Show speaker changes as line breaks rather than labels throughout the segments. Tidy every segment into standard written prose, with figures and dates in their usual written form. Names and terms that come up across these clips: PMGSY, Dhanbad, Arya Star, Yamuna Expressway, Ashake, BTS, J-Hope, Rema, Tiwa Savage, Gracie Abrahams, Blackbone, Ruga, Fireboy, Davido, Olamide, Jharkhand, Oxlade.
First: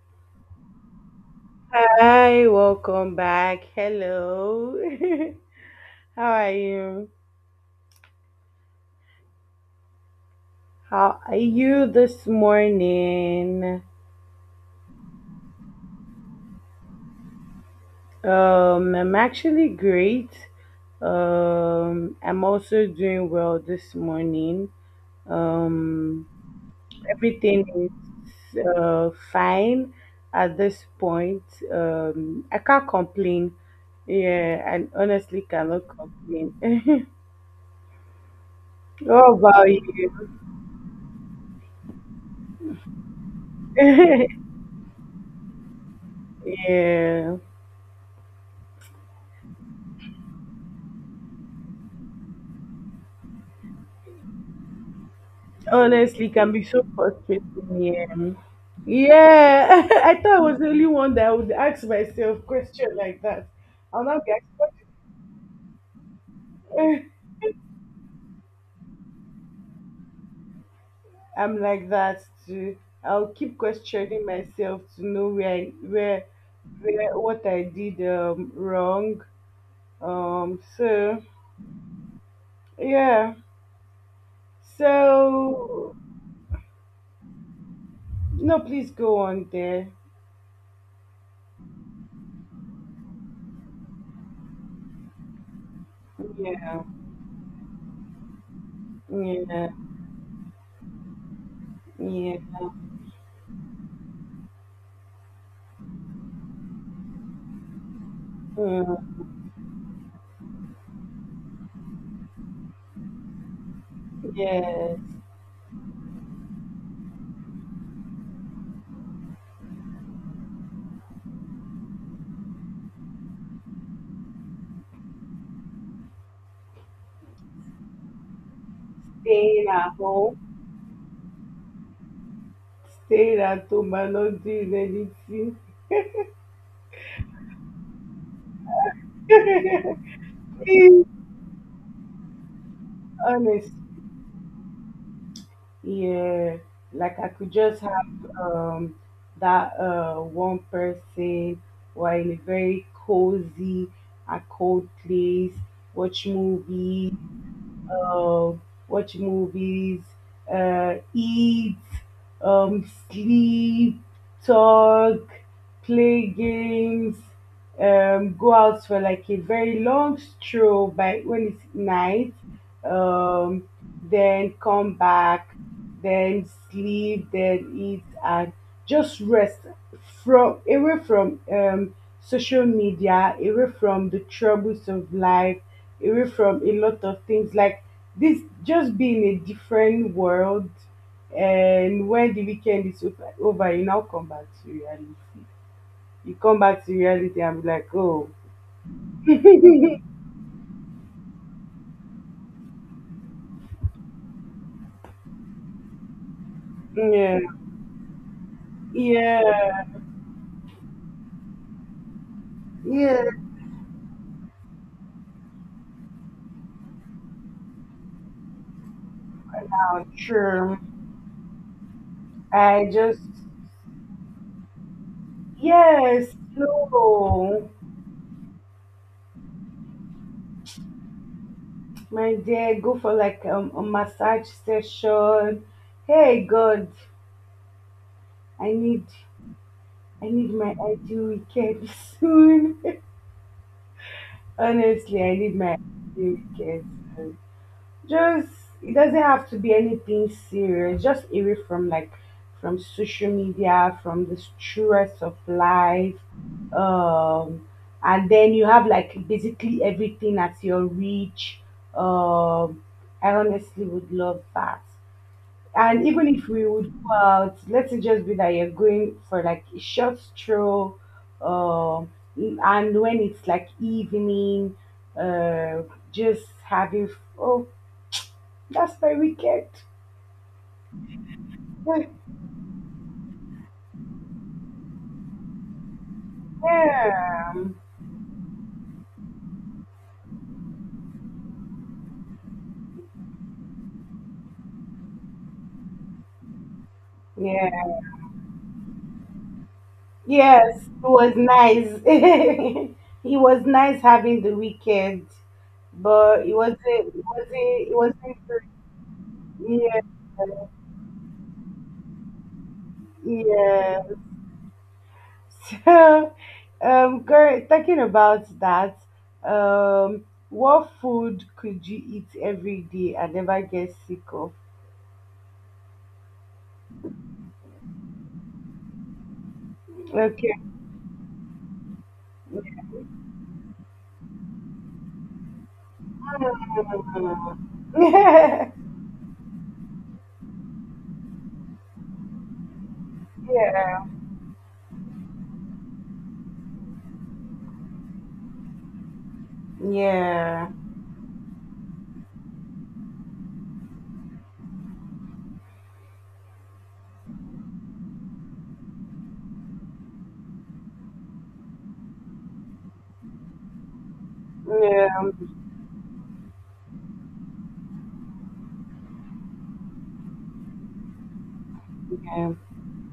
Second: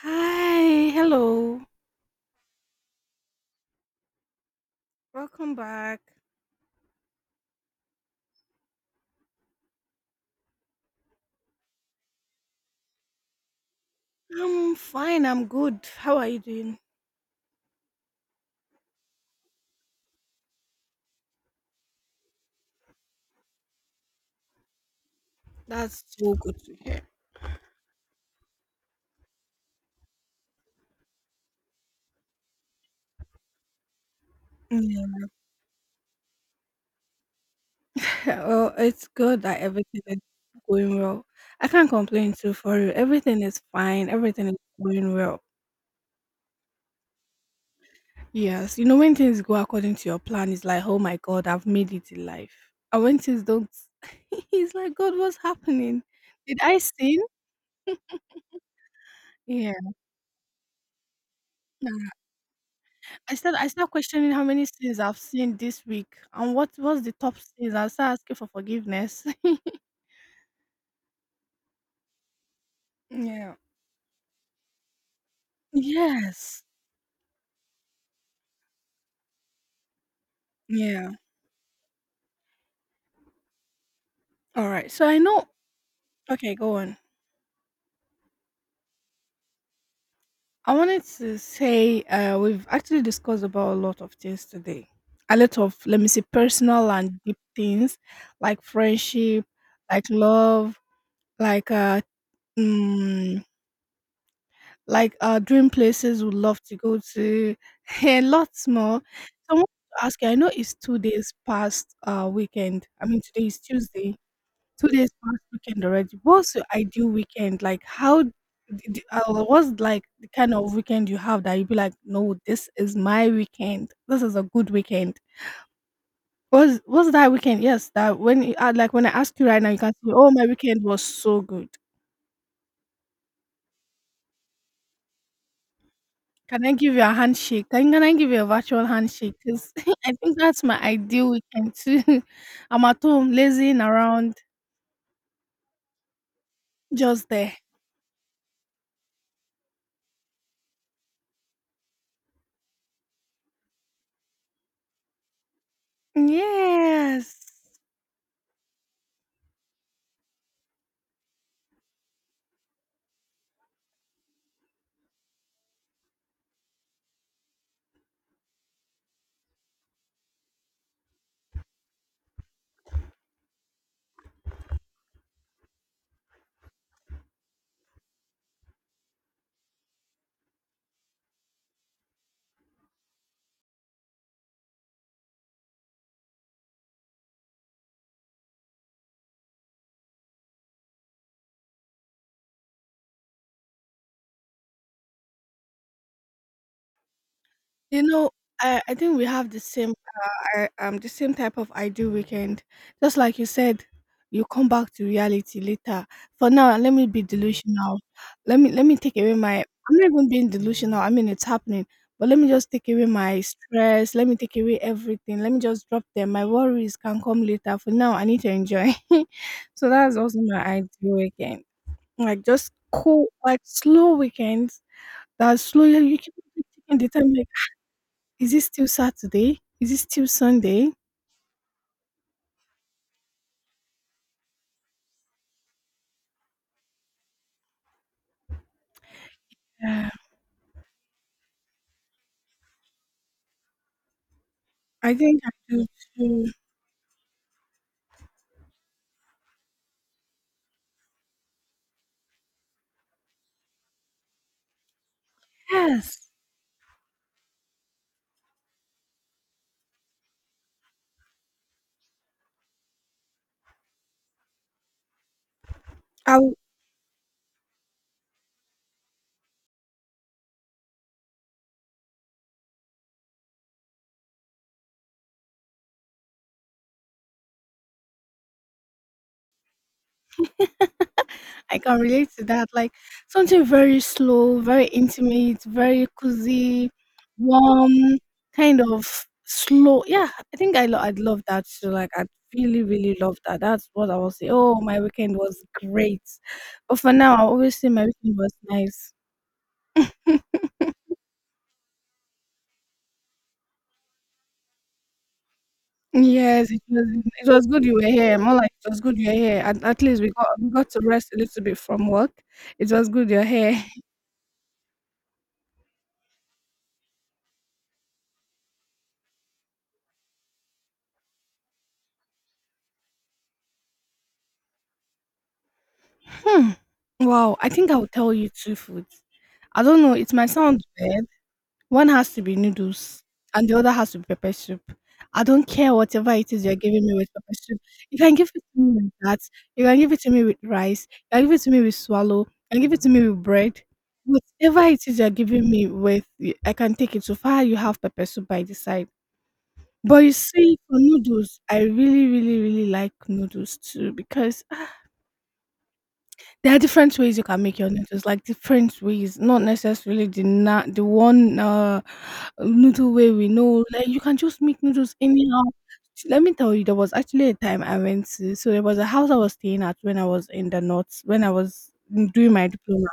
Hi, hello.
Hi, welcome back. Hello.
Welcome back.
How are you? How are you this morning?
I'm fine, I'm good. How are you doing?
I'm actually great. I'm also doing well this morning.
That's
Um,
so good to hear.
everything is fine at this point. I can't complain. Yeah, and
Yeah.
honestly cannot complain.
Well, it's
What
good that
about
everything is
you?
going well. I can't complain too for you. Everything is fine, everything is going well.
Yeah,
Yes, when things go according to your plan, it's like, oh my God, I've made it in life. And when things don't, it's like, God, what's happening?
honestly can
Did
be
I
so
sin?
frustrating. Yeah,
Yeah.
yeah. I thought I was the only one that would ask myself question like
I
that.
start I start
I'll not
questioning
be
how many
asking.
sins I've seen this week and what's the top sins. I start asking for forgiveness.
I'm like that too. I'll
Yeah.
keep questioning myself to know where I, where
Yes.
where what I did wrong.
Yeah.
So yeah.
All right. So I know.
So
Okay, go on.
no, please go on there.
I wanted to say we've actually discussed about a lot of things today. A lot of let me say
Yeah.
personal and deep things like friendship,
Yeah.
like love, like
Yeah.
mm, like dream places would love to go to, and lots more.
Mm,
So I want to ask you, I know it's 2 days past weekend. I mean, today is Tuesday, two
yes.
days past weekend already. What's your ideal weekend? Like, what's like the kind of weekend you have that you'd be like, no, this is my weekend. This is a good weekend. Was that weekend? Yes, like when I ask you right
Staying
now, you
at
can say, "Oh,
home.
my weekend was so good."
Sarah to my not is anything.
Can I give you a handshake? Can I give you a virtual handshake? Because I think that's my ideal weekend too. I'm at home
Honest.
lazing around
Yeah. Like
just
I could
there.
just have um that one person or in a very cozy and cold place, watch movies,
Yes.
uh, watch movies, eat, sleep, talk, play games, go out for like a very long stroll by when it's night, um, then come back, then sleep, then eat, and just rest from, away from social media, away from the troubles of life, away from a lot of things like this. Just be in a different world, and when the weekend is over, you now come back to reality, you come back to reality and be like,
You
oh.
know, I think we have the same I, the same type of ideal weekend. Just like you said, you come back to reality later. For now, let me be
Yeah.
delusional. Let me take away my
Yeah.
I'm not even being delusional. I mean it's happening. But let me just take away
Yeah.
my stress. Let me take away everything. Let me just drop them. My worries can come later. For now, I need to enjoy. So that's also my
Sure.
ideal weekend. Like just
I just,
cool, like slow weekends. That's slow. You
yes,
keep taking the time like,
no,
is it still Saturday? Is it still Sunday?
my dear, go for like a massage session. Hey God, I need,
Yeah,
I need my ideal weekend soon.
I
Honestly I
think I
need my
do
ideal
too.
weekend. Just, it doesn't have to be anything serious. Just away from like, from social media, from the stress of life.
Yes.
Um and then you have like basically everything at your reach. Um I honestly would love that. And even
I
if
w-
we would go out, let's say just be that you're going for like a short stroll, um and when it's like evening, uh just having, oh, that's very wicked.
I can relate to that. Like something very slow, very intimate, very cozy,
Yeah.
warm, kind of slow. Yeah, I think I'd love that too. Like I'd really, really love that. That's what I will say. Oh, my weekend was great. But for now, I always
Yeah.
say my weekend was nice.
Yes, it was nice. It was nice having the weekend, but it
Yes,
wasn't
it was
it
it
wasn't
was good you
it
were
wasn't
here, more like it was good you were here, and at
Yeah,
least we got to rest a little bit from work. It was good you're here.
yeah. So, girl, talking about that, what food could you eat every day and never get sick of?
Hmm. Wow, I think I will tell you two foods. I don't know, it might
Okay.
sound weird. One has to be noodles and the other has to be pepper soup. I don't care whatever it is you're giving me with pepper soup. You can give it to me like that. You can give it to me with rice. You can give it to me with swallow. You can give it to me with
Yeah.
bread.
Yeah.
Whatever it is you're giving me with, I can take it so far. You have pepper soup by the side. But you see, for noodles, I really, really, really like noodles too because there are different ways you can make your noodles, like different ways, not necessarily the one noodle way we know. Like you can just make
Yeah.
noodles anyhow. Let me tell you, there was actually a time so there was a house I was staying at when I was in the north, when I was doing
Yeah.
my diploma.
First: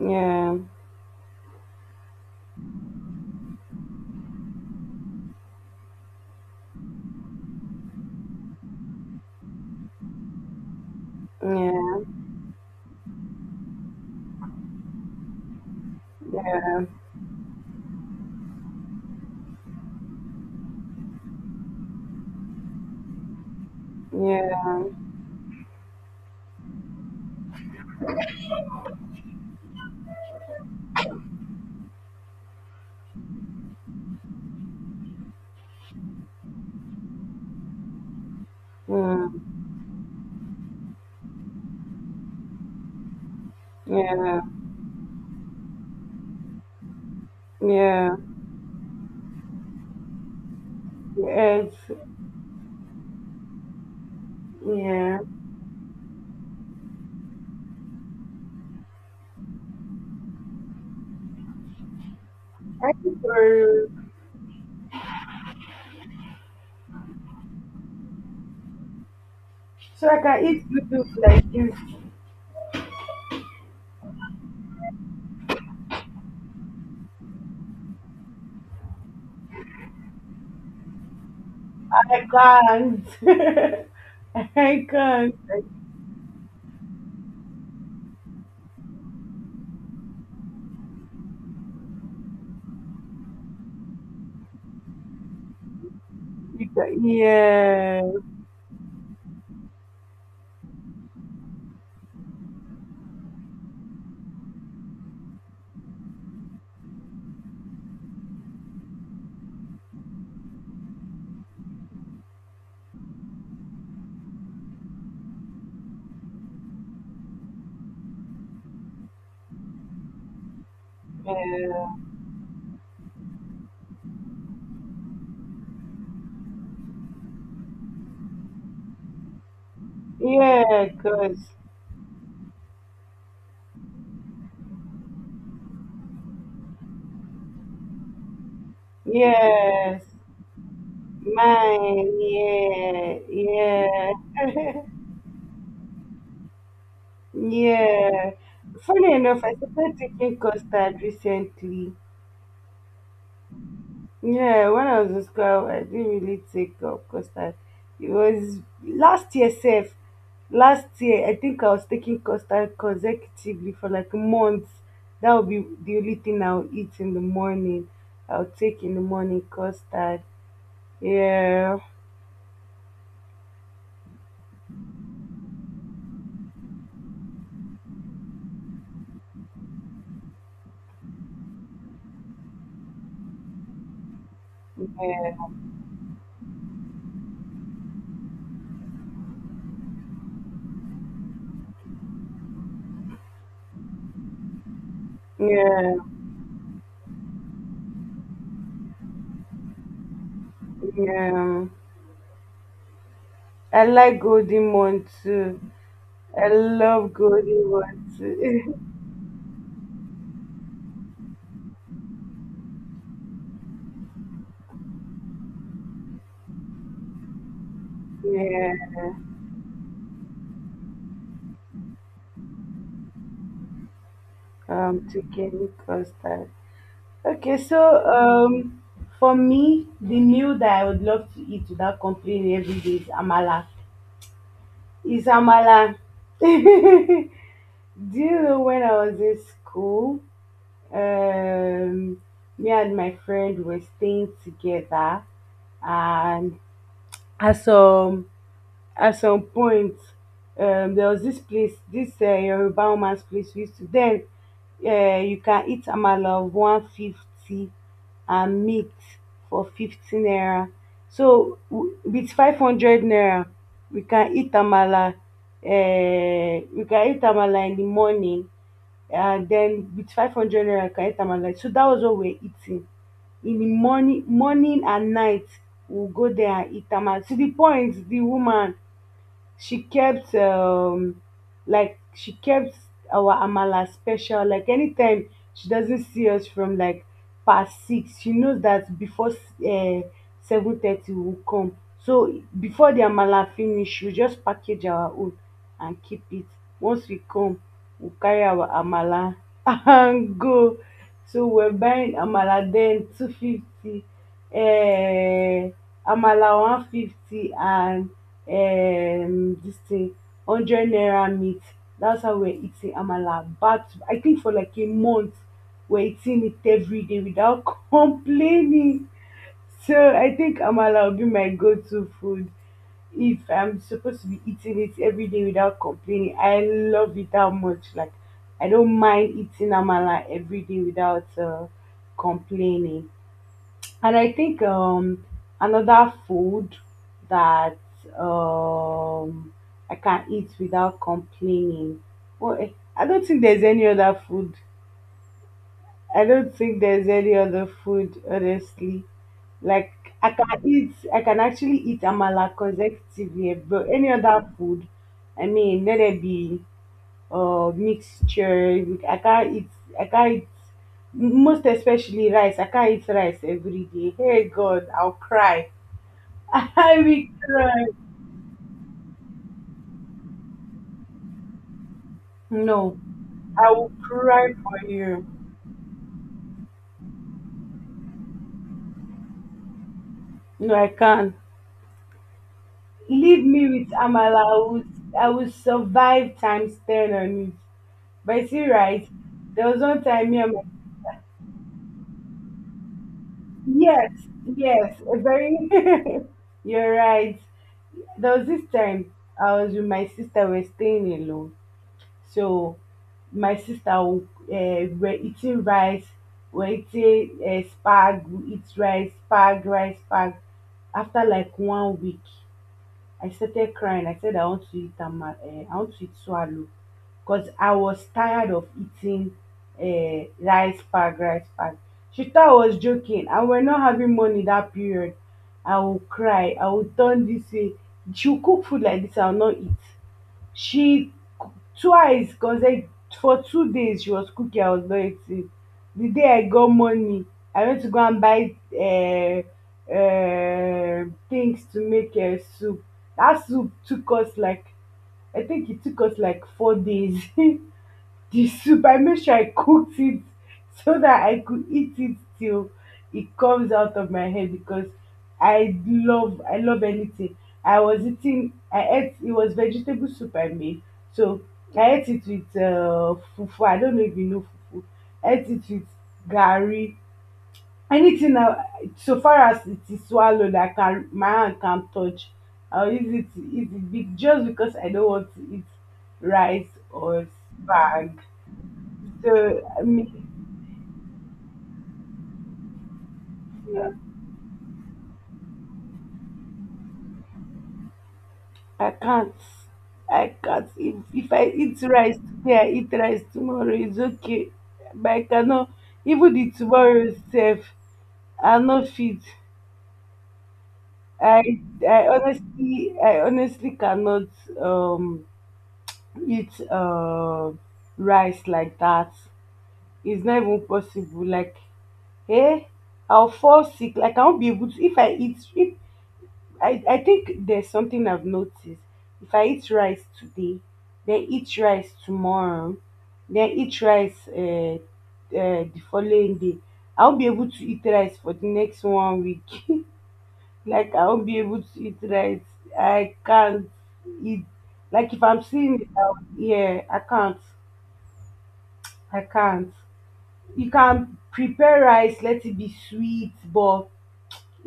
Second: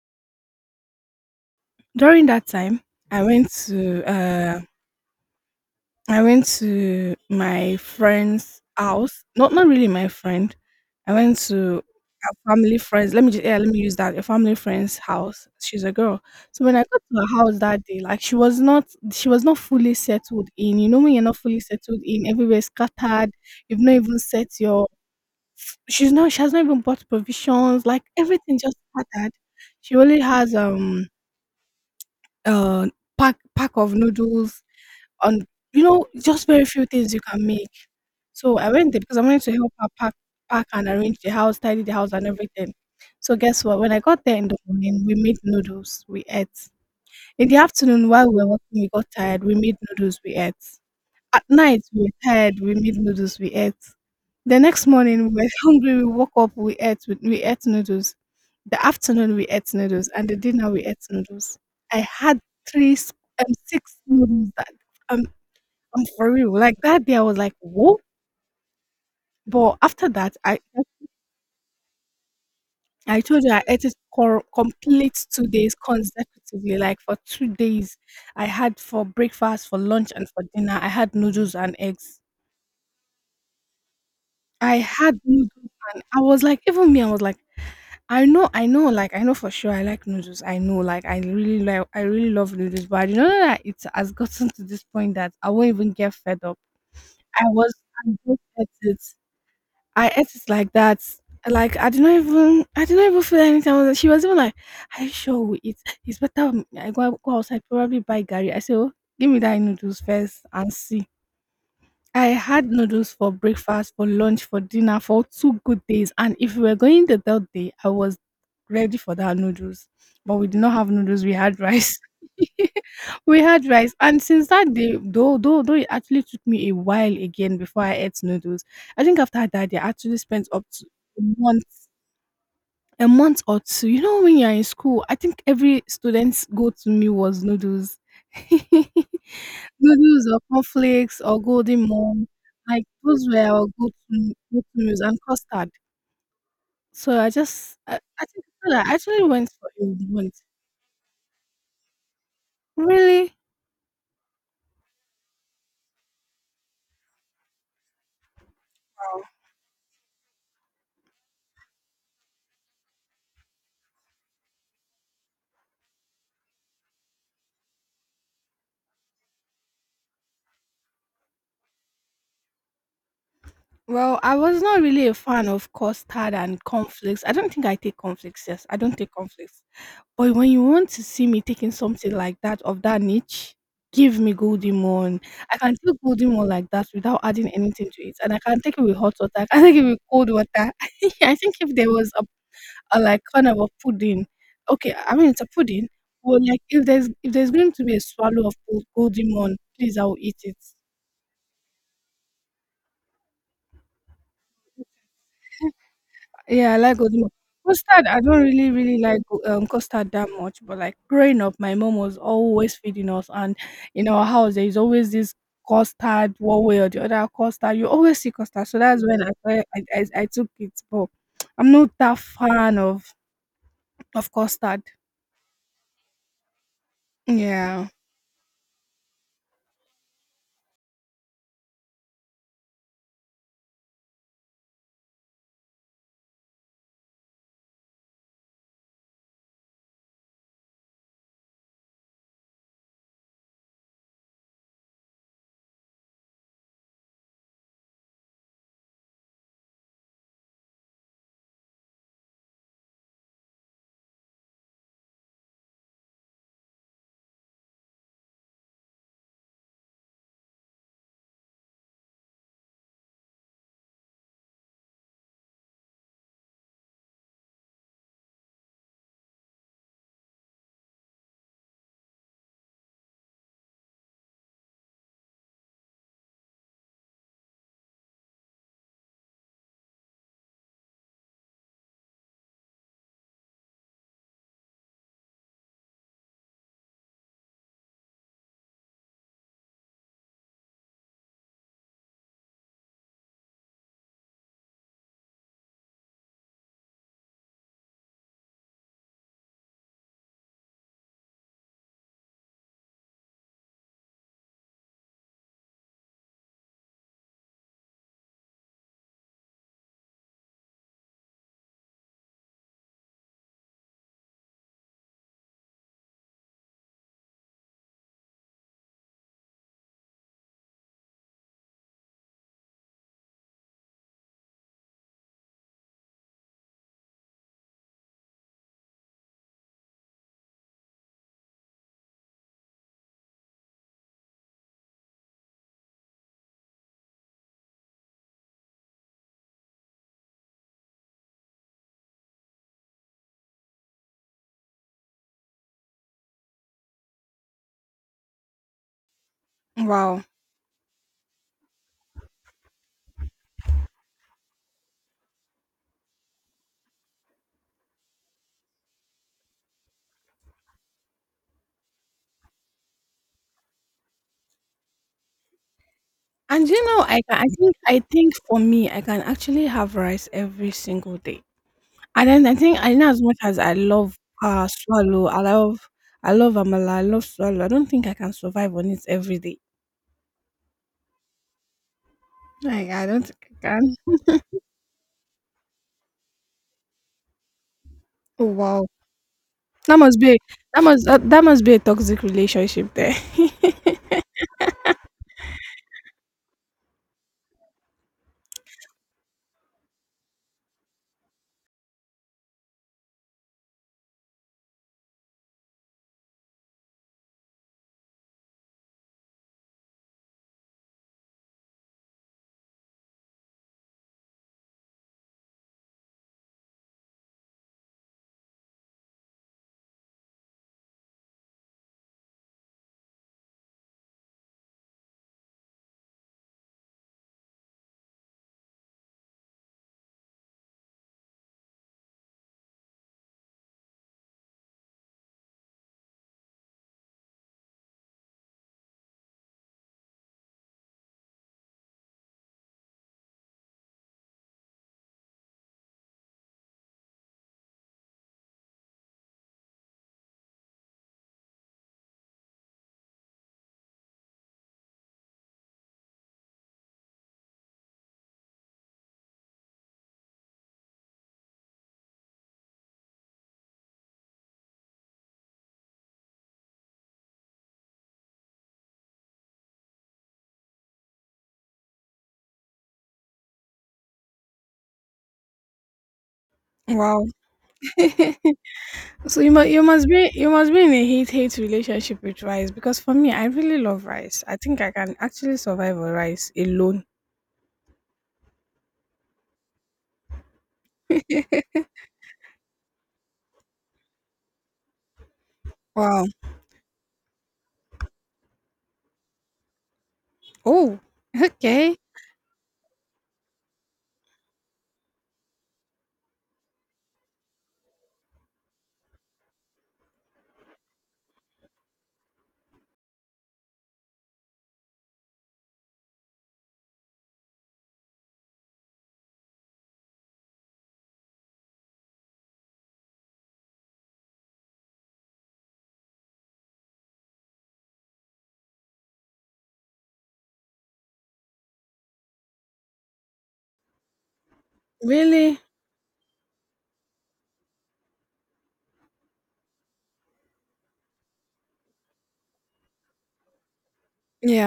Yeah,
During that time, I went to uh, I went to my friend's house. Not really my friend. I went to
yeah,
a family friends. Let me just yeah, let me use that. A family friend's house. She's a girl. So
yeah,
when I got to her house that day, like she was not fully settled in. You know when you're not fully settled in, everywhere's scattered, you've not even set
yeah,
your she has not even bought provisions, like everything just scattered. She only has uh pack of noodles and just very few things you can make. So I went there because I wanted to help her pack and arrange the house, tidy the house and everything. So guess what? When
yeah,
I got there
yeah,
in the morning, we made noodles. We ate. In the afternoon,
yeah,
while we were working, we got tired. We made noodles. We ate. At
yes,
night, we were tired. We made noodles. We ate. The next
yeah.
morning, we were hungry. We woke up. We ate. We ate noodles. The afternoon, we ate noodles, and the dinner, we ate noodles. I had
I
three, s-
think for,
six noodles that um I'm for real, like that day I was like, whoa. But after
so I
that,
can
I
eat good food like this.
I told you I ate it complete 2 days consecutively. Like for 2 days, I had for breakfast, for lunch, and for dinner, I had noodles and eggs.
I can't.
I
I
had
can't.
noodles and I was like, even me, I was like, I know, like I know for sure I like noodles. I know, like I really love noodles, but I didn't know that it has gotten to this point that I won't even get fed up.
Because,
I was
yeah,
I just ate it. I ate it like that. Like I did not even feel anything. She was even like, "Are you sure we eat? It's better I go outside probably buy Gary." I said, "Oh, give me that noodles first and see." I had noodles for breakfast, for lunch, for dinner, for two good days. And if we were going the third day, I was ready for that noodles. But we did not have noodles, we had
yeah,
rice. We had rice. And since that day, though it actually took me a while again before I ate noodles. I think after that day, I actually spent up to
yeah,
a
cause,
month, a month or two. You know when you're in school, I think every student's go to meal was noodles.
yes,
Noodles or cornflakes or golden
mine,
mom. Like
yeah,
those were our go to
yeah,
meals and custard. So I
yeah.
think that I
Funny
actually
enough,
went
I
for a
started taking
month.
custard recently.
Really?
Yeah, when I was in school, I didn't really take up constant. It was
Wow.
last year, self. Last year, I think I was taking constant consecutively for like months. That would be the only thing I'll eat in the morning. I'll take in the morning custard. Yeah,
Well, I was not really a fan of custard and cornflakes. I don't think I take cornflakes. Yes, I don't take cornflakes. But when you want to see me taking something like that of that niche, give me golden one.
yeah,
I can take golden one like that without adding anything to it, and I can take it with hot water. I can take it with cold water. I think if there was a like kind of a pudding, okay, I mean it's a pudding.
yeah,
Well, like if there's going to be a swallow of golden one, please I will eat it.
yeah. I like golden one too. I
Yeah, I like
love
Ozmo.
golden
Custard,
one
I don't really,
too.
really like custard that much, but like growing up, my mom was always feeding us, and in our house, there is always this custard, one way or the other custard. You always see custard,
Yeah,
so that's when I took it. But I'm not that fan of custard.
chicken custard. Okay, so
Yeah.
um, for me, the meal that I would love to eat without complaining every day is amala. Is amala. Do you know, when I was in school, um, me and my friend were staying together, and I saw at some point, there was this place, this Yoruba woman's place we used to. Then you can eat amala of 150 and meat for 15 naira. So with 500 naira, we can eat amala. We can eat amala in the morning, and then with 500 naira, we can eat amala. So that was what we're eating in the morning, morning and night. We'll go there and eat amala. To the point, the woman, She kept like she kept our amala special. Like anytime she doesn't see us from like past six, she knows that before 7:30 will come. So before the amala finish, she will just package our own and keep it. Once we come, we carry our amala and go. So we're buying amala then 250, um amala 150 and this thing, hundred naira meat. That's how we're eating amala, back to, I think, for like a month, we're eating it every day without complaining. So I think amala will be my go-to food. If I'm supposed to be eating it every day without complaining, I love it that much. Like I don't mind eating amala every day without complaining. And I think another food that um, I can eat without complaining. Well, eh, I don't think there's any other food. I don't think there's any other food, honestly. Like
Wow.
I can eat, I can actually eat amala consecutively, but any other food, I mean, let it be mixture, I can't eat. I can't eat. Most especially rice. I can't eat rice every day. Hey God, I'll cry.
And
I will
I think
cry.
I think for me, I can actually have rice every single day. And then I think I
No,
know as much as
I
I
will
love
cry for you.
swallow, I love amala, I love swallow. I don't think I can survive on it every day.
No, I can't.
Like I don't think
Leave
I
me with
can.
Amala. I will survive times 10 on it.
Oh
But see,
wow,
right? There was
that
one
must
time,
be
yeah,
that must be a toxic relationship there.
yes, yes, a very, you're right. There was this time I was with my sister, we're staying alone. So my sister, were eating rice, were eating spag, we eat rice, spag, rice, spag. After like one week, I started crying, I said I want to eat ama I want to eat swallow, because I was tired of eating rice, spag, rice, spag. She thought I was joking, and we're not having money that period. I will cry, I will turn this way, she would cook food like this, I will not eat. She, twice consecutive, for 2 days she was cooking, I was not eating. The day I got money, I went to go and buy things to make soup. That soup took us like, I think it took us like 4 days. The soup, I make sure I cooked it so that I could eat it till it comes out of my head, because I love anything. I ate, it was vegetable soup I made. So I ate it with fufu. I don't know if you know fufu. I ate it with gari. Anything now, so far as it is swallowed, I can, my hand can touch, I'll use it to eat it, just because I don't want to eat rice or
Wow.
bag.
So
So I mean,
you must be in a hate relationship with rice because for me I really
yeah,
love rice. I think I can actually survive on rice alone.
I can't. I can't. If I eat rice today, I eat rice tomorrow, it's okay, but I cannot.
Wow.
Even the tomorrow itself, I'm not fit.
Oh.
I
Okay.
I honestly cannot um eat rice like that. It's not even possible. Like, eh, I'll fall sick. Like I won't be able to if I eat if I, I think there's something I've noticed. If I eat rice today, then eat rice tomorrow, then eat rice the following day, I'll be able to eat rice for the next one week. Like I'll not be able to eat rice. I can't eat. Like if I'm
Really?
seeing it, I, yeah, I can't. I can't. You can prepare rice, let it be sweet, but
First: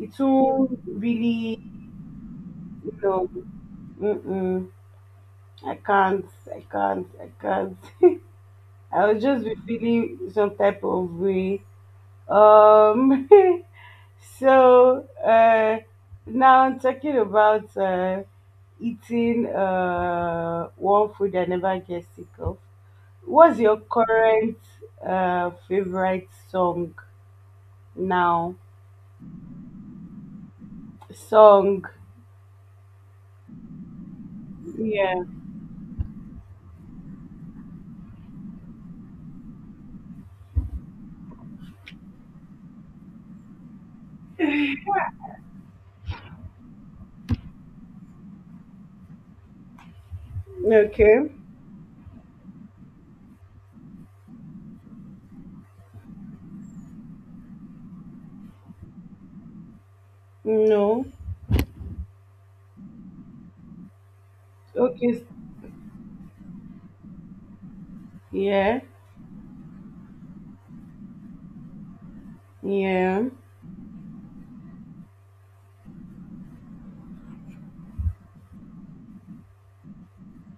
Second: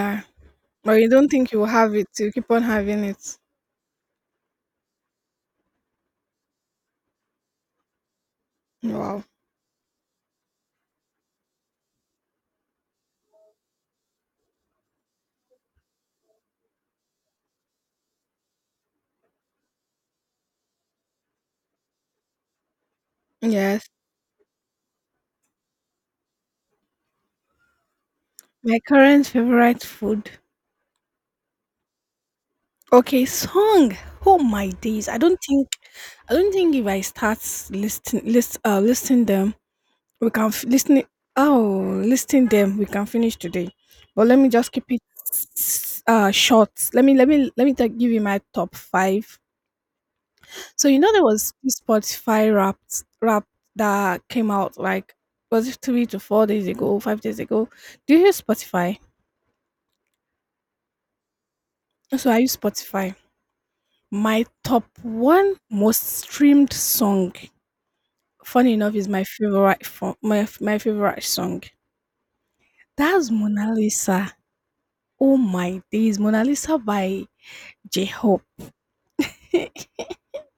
it won't
But you don't think you
really,
will have it? You keep on
you
having
know,
it.
mm-mm. I can't, I can't. I'll
Wow.
just be feeling some type of way. Um, so now I'm talking about eating one food I never get sick of. What's your
Yes.
current favorite song now?
My current favorite food.
Song,
Okay, song. Oh my days.
yeah,
I don't think if I start listing them, we can f- listen it- oh listing them we can finish today. But let me just keep it short. Let me give you my top 5. So there
okay,
was this Spotify Wrapped rap that came out like was it 3 to 4 days ago, 5 days ago. Do you use Spotify?
no,
So I use Spotify. My top
okay,
1 most streamed song, funny
yeah,
enough, is my favorite fo my f my favorite song.
yeah.
That's Mona Lisa. Oh my days, Mona Lisa by J-Hope.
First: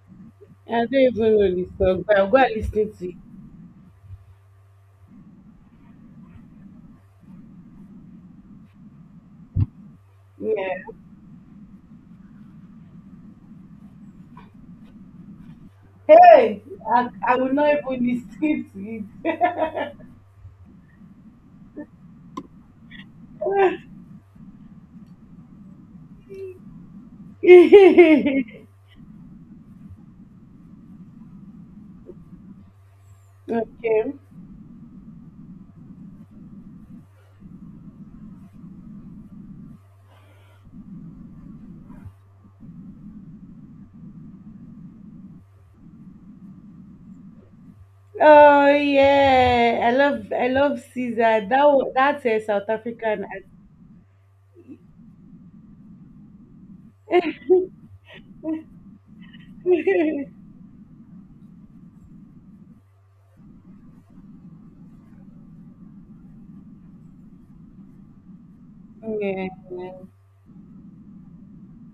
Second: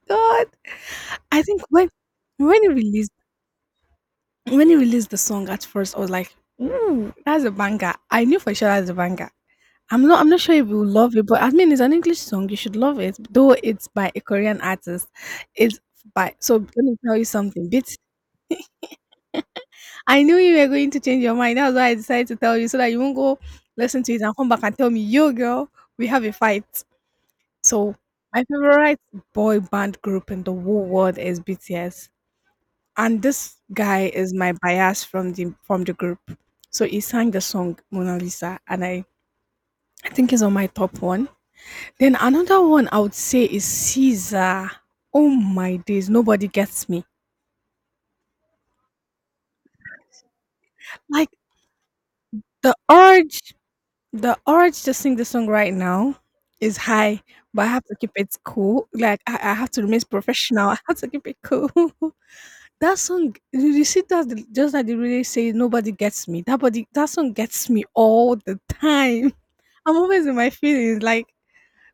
God,
I don't even
I
know
think
this song, but I'll go and
when he
listen to
released
it.
when he released the song at first, I was like, "Ooh, that's a banger." I knew for sure that's a banger. I'm not sure if you will
Yeah.
love it, but I mean, it's an English song, you should love it, though it's by a Korean artist. It's by so
Hey,
let me tell you
I will not
something, BTS.
even listen to
I knew you were going to change your mind. That's why I decided to tell you so that you won't go listen to it and come back and tell me, yo, girl, we have a fight. So, my
it.
favorite boy band group in the whole world is BTS. And this guy
Okay.
is my bias from the group. So he sang the song Mona Lisa and I think it's on my top one. Then another one I would say is Caesar. Oh my days, nobody gets me.
Oh yeah, I love
Like
Caesar. That that's a South
the
African. Act-
urge. The urge to sing the song right now is high, but I have to keep it cool. Like I have to remain professional. I have to keep it cool. That song, you see that the- just like they really say, nobody gets me. That body, that song gets me all the time.
Yeah,
I'm always in my feelings. Like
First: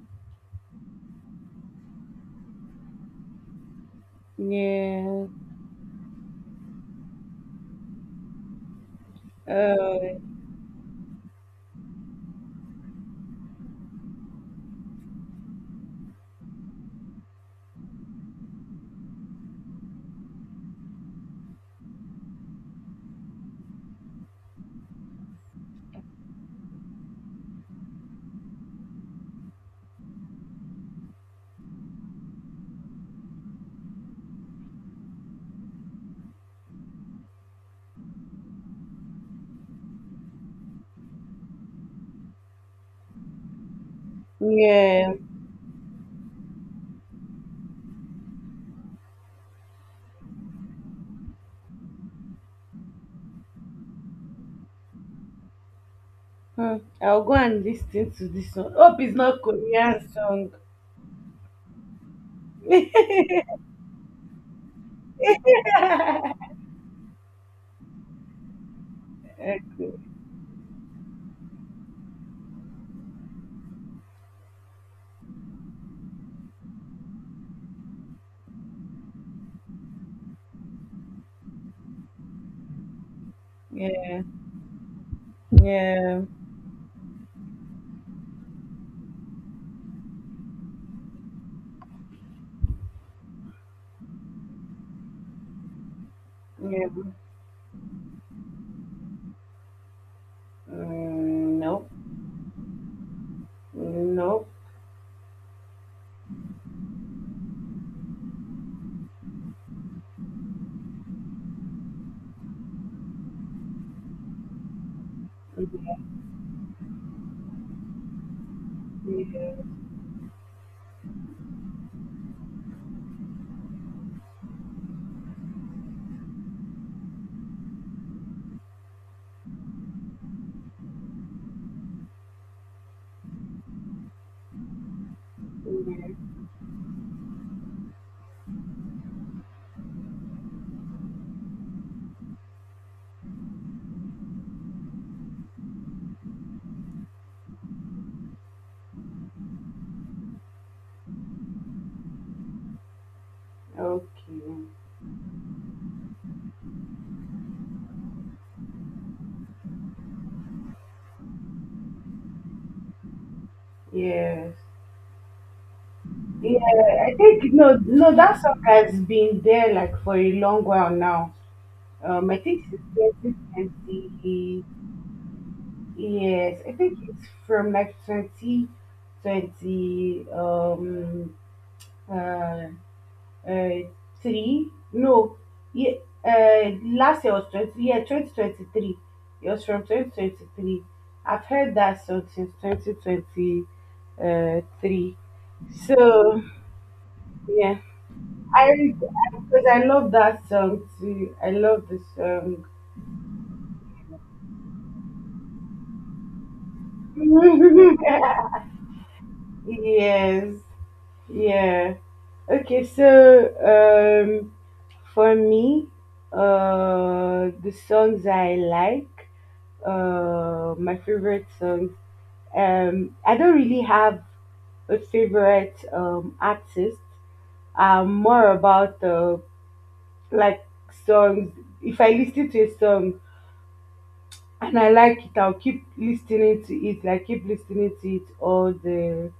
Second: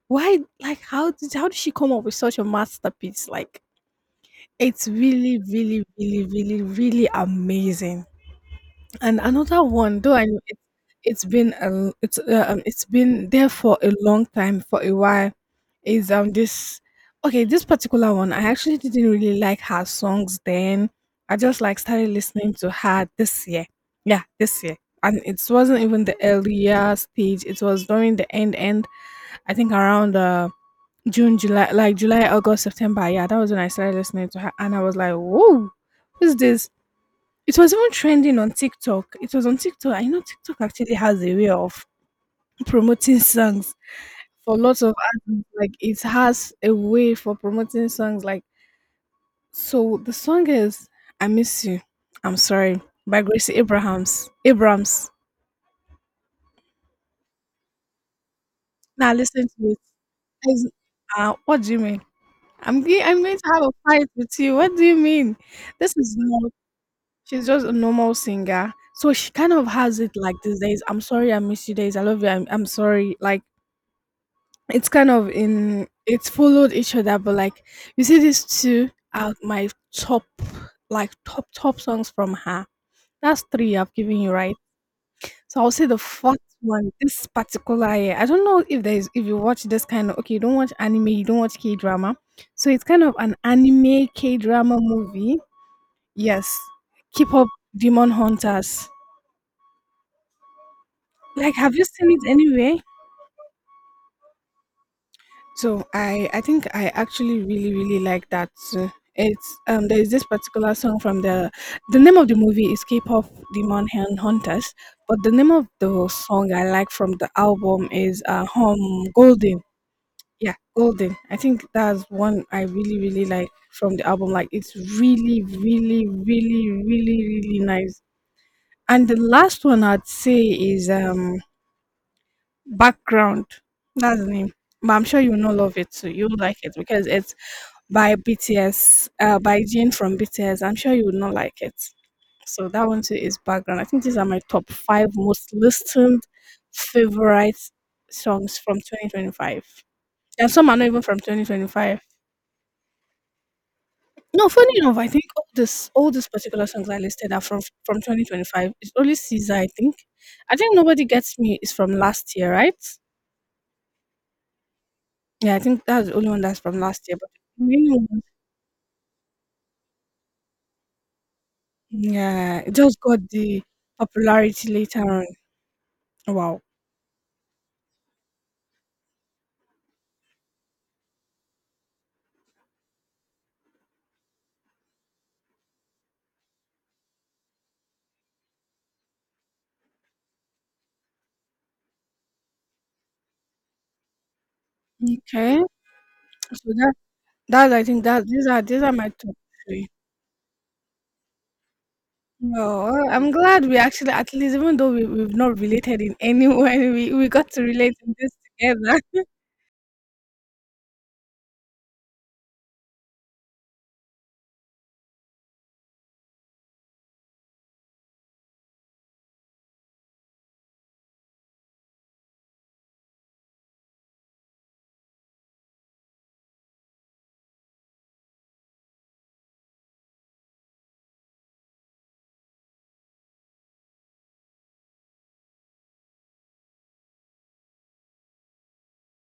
why? Like how did she come up with such a masterpiece? Like it's
yeah.
really, really, really, really, really amazing. And another one, though
Uh,
I know it, it's been there for a long time, for a while, is this okay this particular one. I actually didn't really like her songs then. I just like started listening to her this year. Yeah, this year, and it wasn't even the earlier stage. It was during the end end. I think around June, July, like July, August, September. Yeah, that was when I started listening to her, and I was like, whoa, who's this? It was even trending on TikTok. It was on TikTok. I know TikTok actually has a way of promoting songs for lots of
yeah.
artists. Like it has a way for promoting songs. Like so, the song is "I Miss You." I'm sorry, by Gracie Abrahams. Abrams.
Hmm. I'll go and listen to this one. Hope
Now
it's not
listen to it.
Korean song.
It's- what do you mean? I'm going to have a fight with you. What do you mean? This is not. She's just a normal singer. So she kind
Okay.
of has it like these days. I'm sorry, I miss you days. I love you. I'm sorry. Like it's kind of in it's followed each other but like you see these two are my top, like top top songs from her. That's three I've given
Yeah,
you, right? So I'll say the
yeah,
fourth one. This particular year, I don't know if there's if you watch this kind of, okay, you don't watch anime, you don't watch K-drama, so it's kind of an anime K-drama movie. Yes,
yeah.
keep up. Demon Hunters. Like
Mm,
have you
nope,
seen it anywhere?
nope.
So I think I actually really really like that too. It's there is this particular song from the name of the movie is K-pop Hunters, but the name of the song I like from the album is Home Golden. Yeah, Golden. I think that's one I really really like from the album. Like it's really really really really really nice. And the last one I'd say is Background. That's the name but I'm sure you will not love it too. You'll like it because it's by BTS, by Jin from BTS. I'm sure you would not like it. So that one too is background. I think these are my top five most listened favorite songs from 2025. And some are not even from 2025. No,
Okay.
funny enough, I think all these particular songs I listed are from 2025. It's only Caesar, I think. I think Nobody Gets Me is from last year, right?
Yes.
Yeah, I think that's the only one that's
Yeah,
from last
I
year. But
think
the
no,
remaining
no,
ones,
that song has been there like for a long while now. I
yeah,
think
it
it's
just got the
2020.
popularity later on. Wow.
Yes, I think it's from like 2020. Uh, Uh, three, no, yeah. Last year was twenty, yeah, 2023. It was from 2023. I've heard that song since twenty twenty, three.
Okay,
So
so that
yeah,
I think that
I
these are my top
because I
three.
love that song too. I love the song.
No, I'm glad we actually at least even though we've not related in any way, we got to relate in this together.
Yes. Yeah. Okay, so for me, the songs I like, my favorite songs, I don't really have a favorite artist. I'm more about like songs. If I listen to a song, and I like it, I'll keep listening to it. Like keep listening to it all the,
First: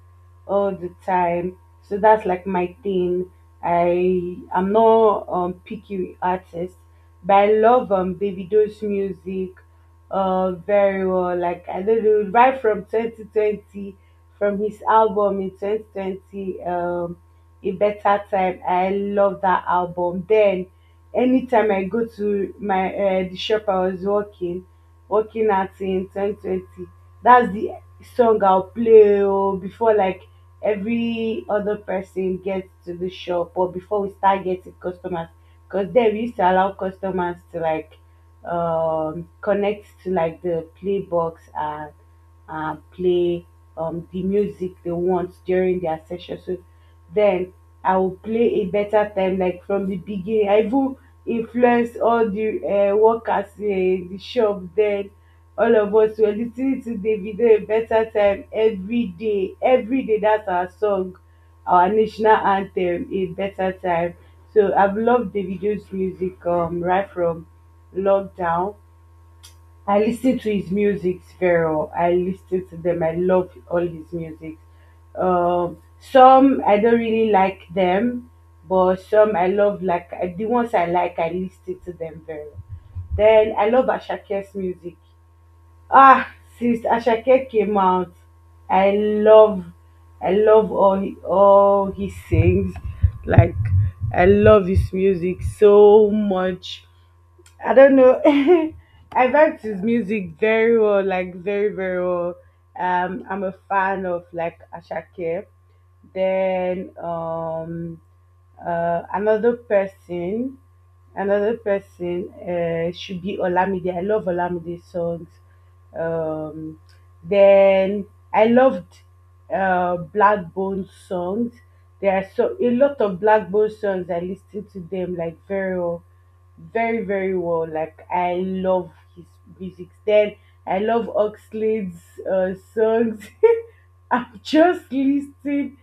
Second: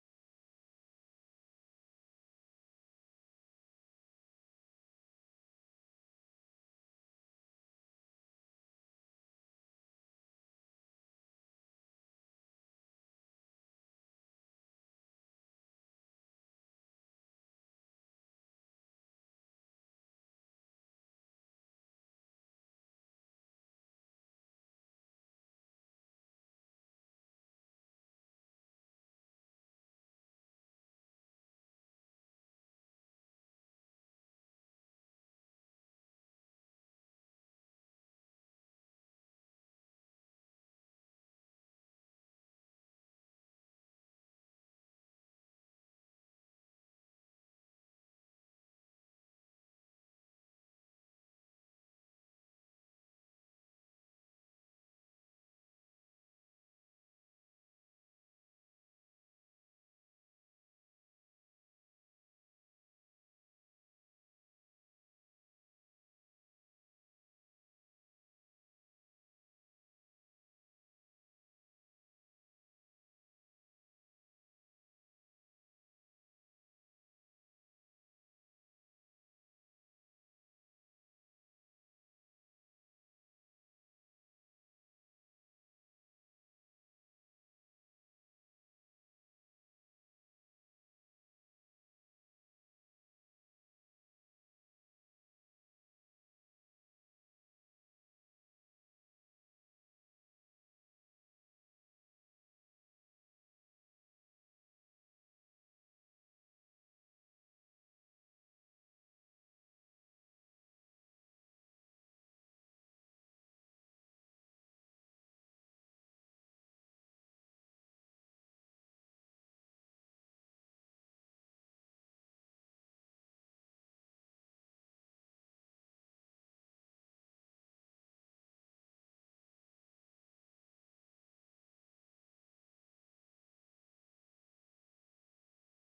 all the time. So that's like my thing. I'm not picky artist, but I love Davido's music very well. Like I don't know, right from 2020, from his album in 2020, A Better Time. I love that album. Then anytime I go to my the shop I was working at in 2020. That's the song I'll play, oh, before like every other person gets to the shop, or before we start getting customers, because then we used to allow customers to like connect to like the play box and play the music they want during their session. So then I will play a better time like from the beginning. I even influence all the workers in the shop. Then all of us were listening to Davido, a better time, every day. Every day, that's our song, our national anthem, a better time. So I've loved Davido's music right from lockdown. I listen to his music very well. I listen to them. I love all his music. Some I don't really like them, but some I love. Like the ones I like, I listen to them very well. Then I love Ashake's music. Ah, since Ashake came out, I love, I love all he sings. Like I love his music so much. I don't know. I liked his music very well, like very, very well. I'm a fan of like Ashake. Then uh, another person, another person should be Olamide. I love Olamide's songs. Um, then I loved Blackbone songs. There are so a lot of Blackbone songs. I listen to them like very well, very very well. Like I love his music. Then I love Oxlade's songs. I'm just listening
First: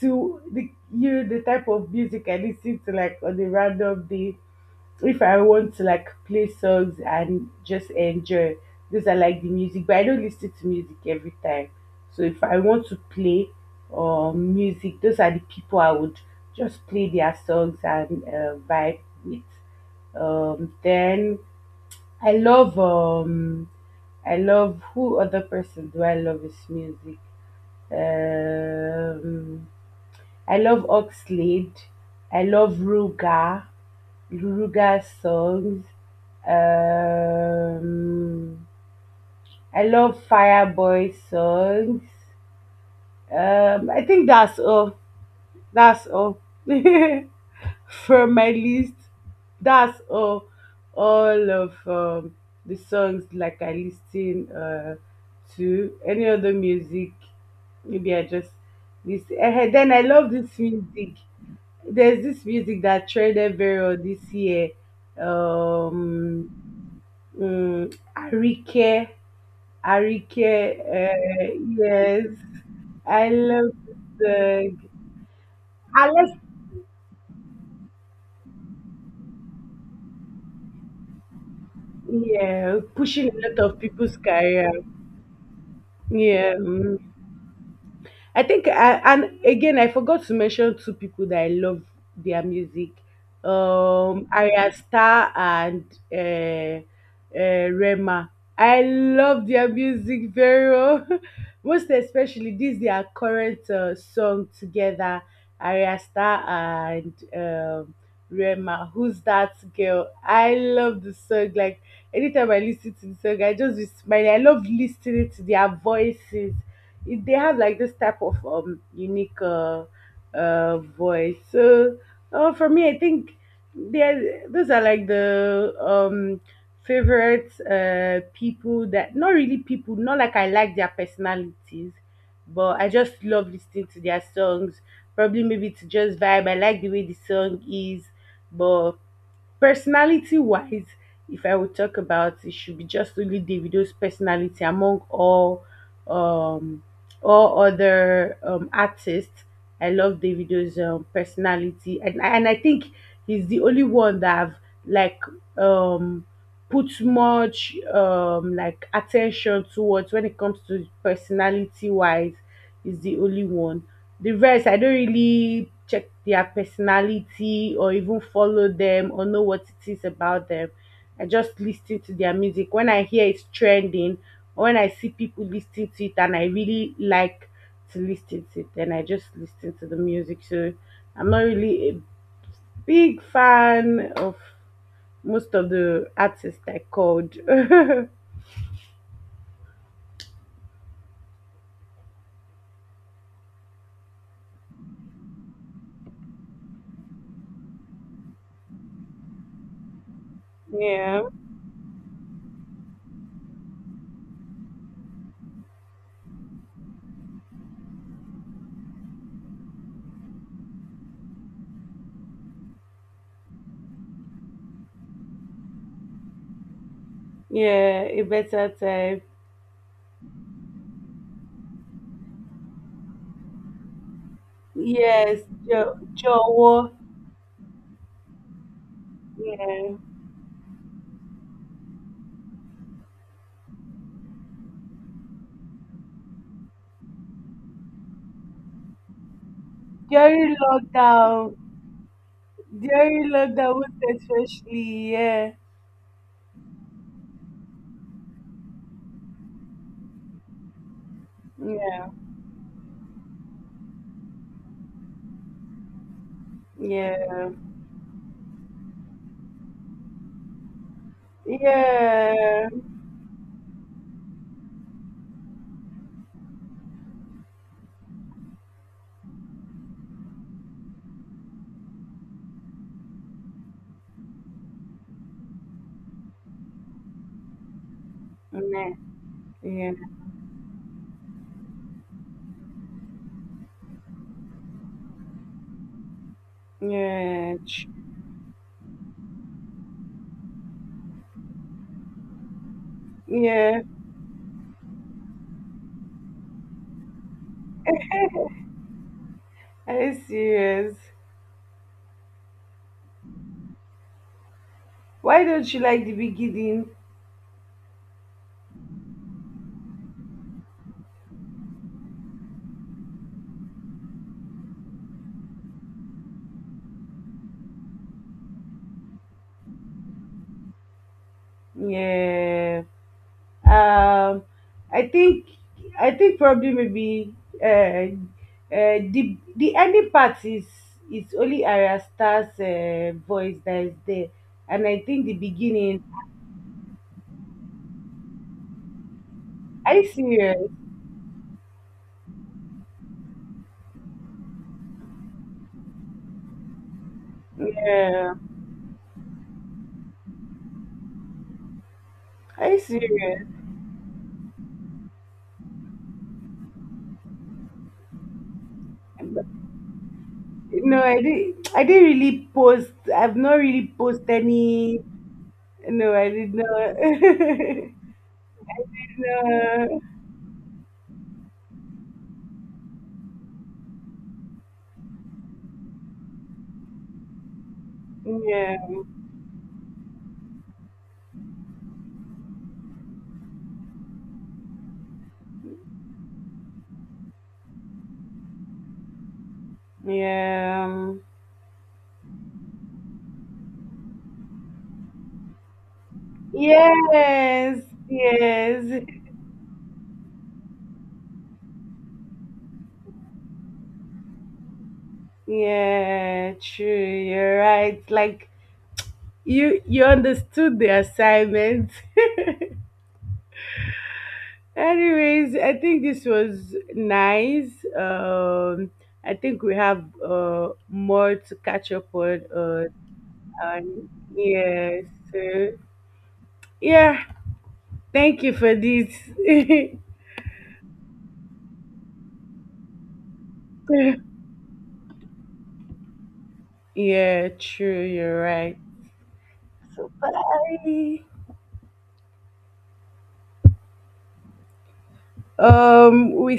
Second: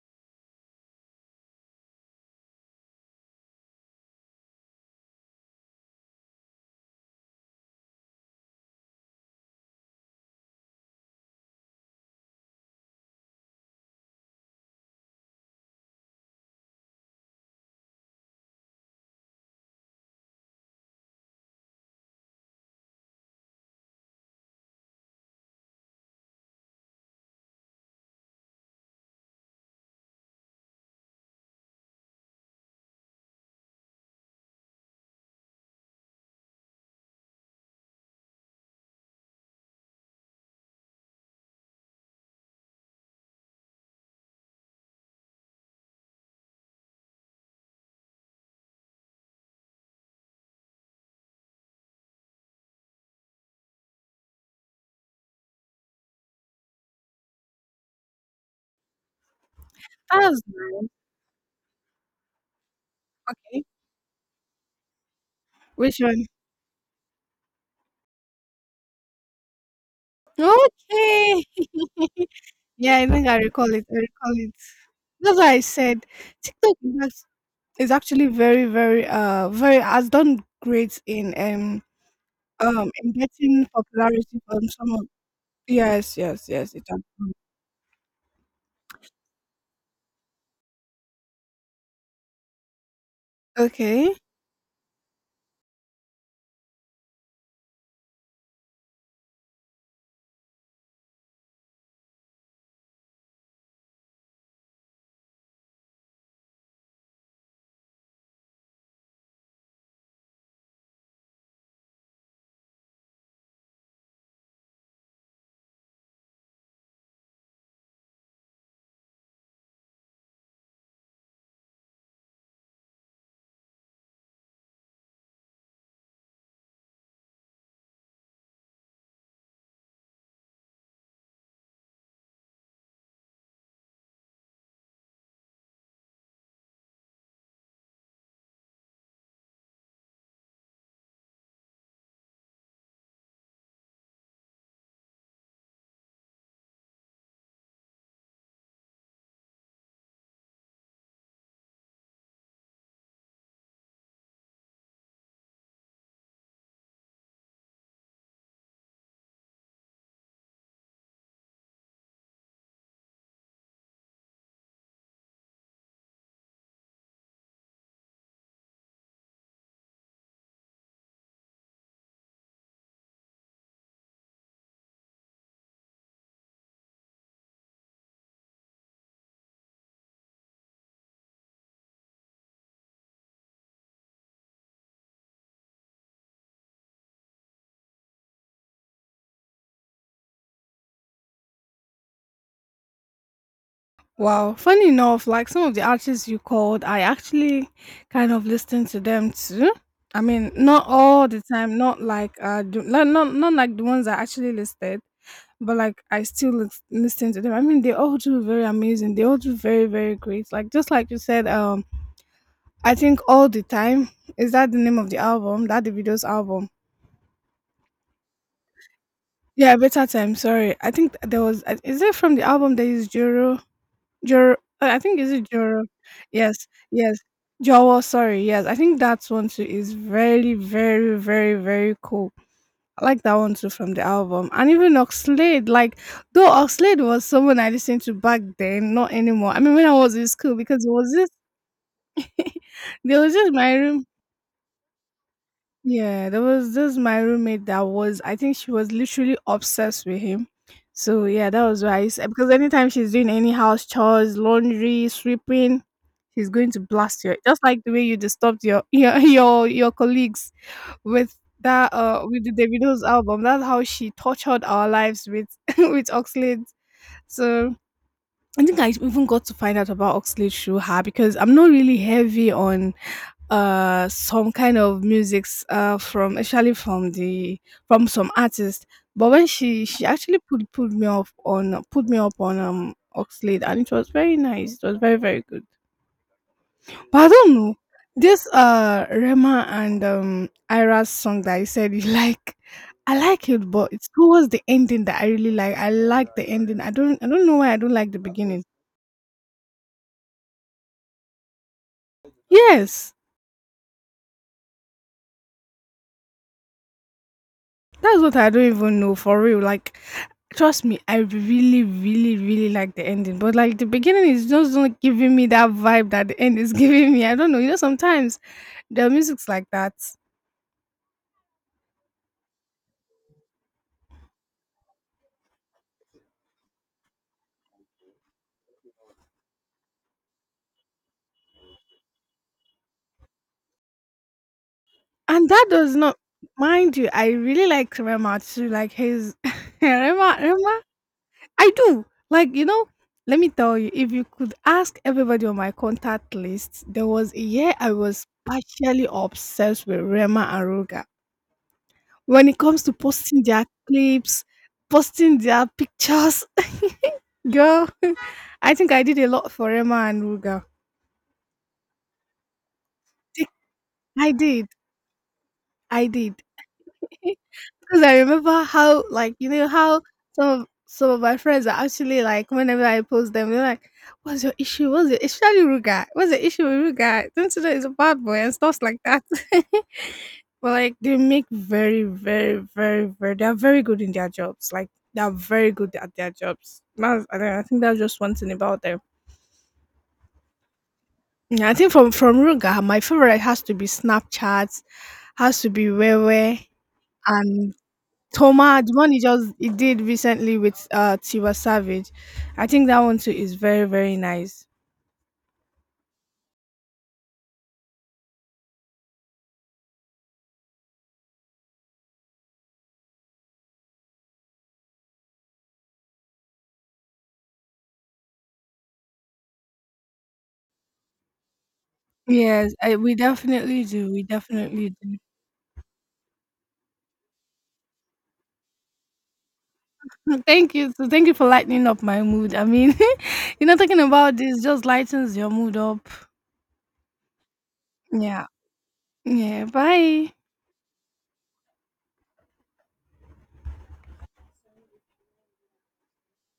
to the type of music I listen to like on a random day. If I want to like play songs and just enjoy, those are like the music, but I don't listen to music every time. So if I want to play music, those are the people I would just play their songs and vibe with. Then I love um, I love, who other person do I love his music. Um, I love Oxlade. I love Ruga. Luruga songs. Um, I love Fireboy songs. I think that's all. That's all. From my list, that's all of the songs like I listen to. Any other music, maybe I just listen. Eh, then I
That
love
was
this
nice.
music, there's this music that trended
Okay.
very well this year.
Which one?
um Arike, arike,
Okay.
yes.
Yeah, I think
I
I
love
recall it. I recall
the,
it. That's what I said.
I love,
TikTok is act- is actually very, very, very has done great
yeah,
in
pushing a lot
getting
of people's
popularity from
career.
some of. Yes, yes,
Yeah,
yes, it has.
mm. I think and again, I forgot to mention two people that I love their music.
Okay.
Arya Star and uh, Rema. I love their music very well. Most especially this their current song together, Arya Star and Rema. Who's that girl? I love the song. Like anytime I listen to the song, I just be smiling. I love listening to their voices. They have like this type of unique voice. So for me, I think those are like the favorite people that, not really people, not like I like their personalities, but I just love listening to their songs. Probably maybe to just vibe. I like the way the song is, but personality wise, if I would talk about, it should be just only Davido's personality among um all other artists. I love Davido's personality, and I think he's the only one that I've like um put much like attention towards when it comes to personality wise. Is the only one. The rest I don't really check their personality or even follow them or know what it is about them. I just listen to their music. When I hear it's trending or when I see people listening to it and I really like to listen to it, then I just listen to the music. So I'm not really a big fan of most of the artists I called.
Wow, funny enough, like some of the artists you called, I actually kind of listen to them too. I mean, not
Yeah,
all the time, not like not like the ones I actually listed, but like I still listen to them. I mean, they all do very amazing. They all do very very great. Like just like you said, I think all the time is that the name of the album, that the video's album.
yeah, a better time.
Yeah, better time. Sorry, I think there was. Is it from the album? There is Juro Jor I think is
Yes,
it Joro? Yes,
Jowo.
yes. Jowo, sorry, yes. I think that one too is
Yeah,
very, very, very, very cool. I like that one too from the album. And even Oxlade, like though Oxlade was someone I listened to back then, not anymore. I mean when I was in school
during
because it was just
lockdown,
there
during
was just my
lockdown, most
room,
especially. Yeah,
yeah, there was this my roommate that was I think she was literally obsessed with him. So yeah, that was why
yeah,
because anytime she's doing any house chores, laundry, sweeping, she's going to blast you.
yeah,
Just like the way you disturbed your your colleagues with that with the Davido's album. That's how she tortured our lives with with Oxlade. So I think I even got to find out about Oxley Shuha because I'm not really heavy on some kind of musics from actually from the from some
yeah,
artists.
yeah,
But when she
yeah,
she actually put me up on Oxlade and it was very nice. It was very very good. But I don't
yeah.
know this Rema and Ira's song that I said you like. I like it,
Yeah.
but it's towards the ending that I really like. I like the ending. I don't know why I don't like the beginning.
Are you serious?
Yes.
Why don't you like the beginning?
That's what I don't even know for real. Like, trust me, I really, really, really like the ending, but like the beginning is just not giving me that vibe that the end is giving me. I don't know. You know, sometimes the music's like that,
Yeah. Um, I think, I think probably maybe uh, uh, the ending part is only Arya Star's voice that is there, and I think the
and that does
beginning.
not mind you. I really like Rema too. Like his
Are you
Rema,
serious?
Rema. I do. Like you know. Let me tell you, if you could ask everybody on my contact list, there was a year I was
Yeah.
partially obsessed with Rema and Ruga. When it
Are you
comes to posting
serious?
their clips, posting their pictures, girl, I think I did a lot for Emma and Ruga.
No, I didn't. I didn't really post. I've not really posted
I did,
any.
I
No, I
did.
did not.
Because I remember how, like, you know,
No.
how some of my friends are actually like, whenever I post them, they're like, "What's your issue? What's your issue? Especially Ruga? What's the issue with Ruga? Don't you know he's a bad boy and
Yeah.
stuff like that?" But like they make very, very, very, very they are very good in their jobs. Like they are very good at their jobs. That's, I don't know, I think that's just one thing about them.
Yeah.
Yeah, I think from Ruga, my favorite has to be Snapchat, has to be Wewe and
Yes.
Toma. The
Yes.
one he just he did recently with Tiwa Savage. I think that one too is very very nice.
Yeah, true. You're right. Like you understood the assignment. Anyways, I think this was nice. Um I think we have more to catch up on
Yes,
uh
I, we definitely
on
do. We definitely
yeah,
do.
so yeah, thank you for this.
Thank you. So thank you for lightening up my mood. I mean. You know, talking about this just lightens your mood up.
Yeah, true, you're
Yeah.
right.
Yeah,
So bye.
bye.
We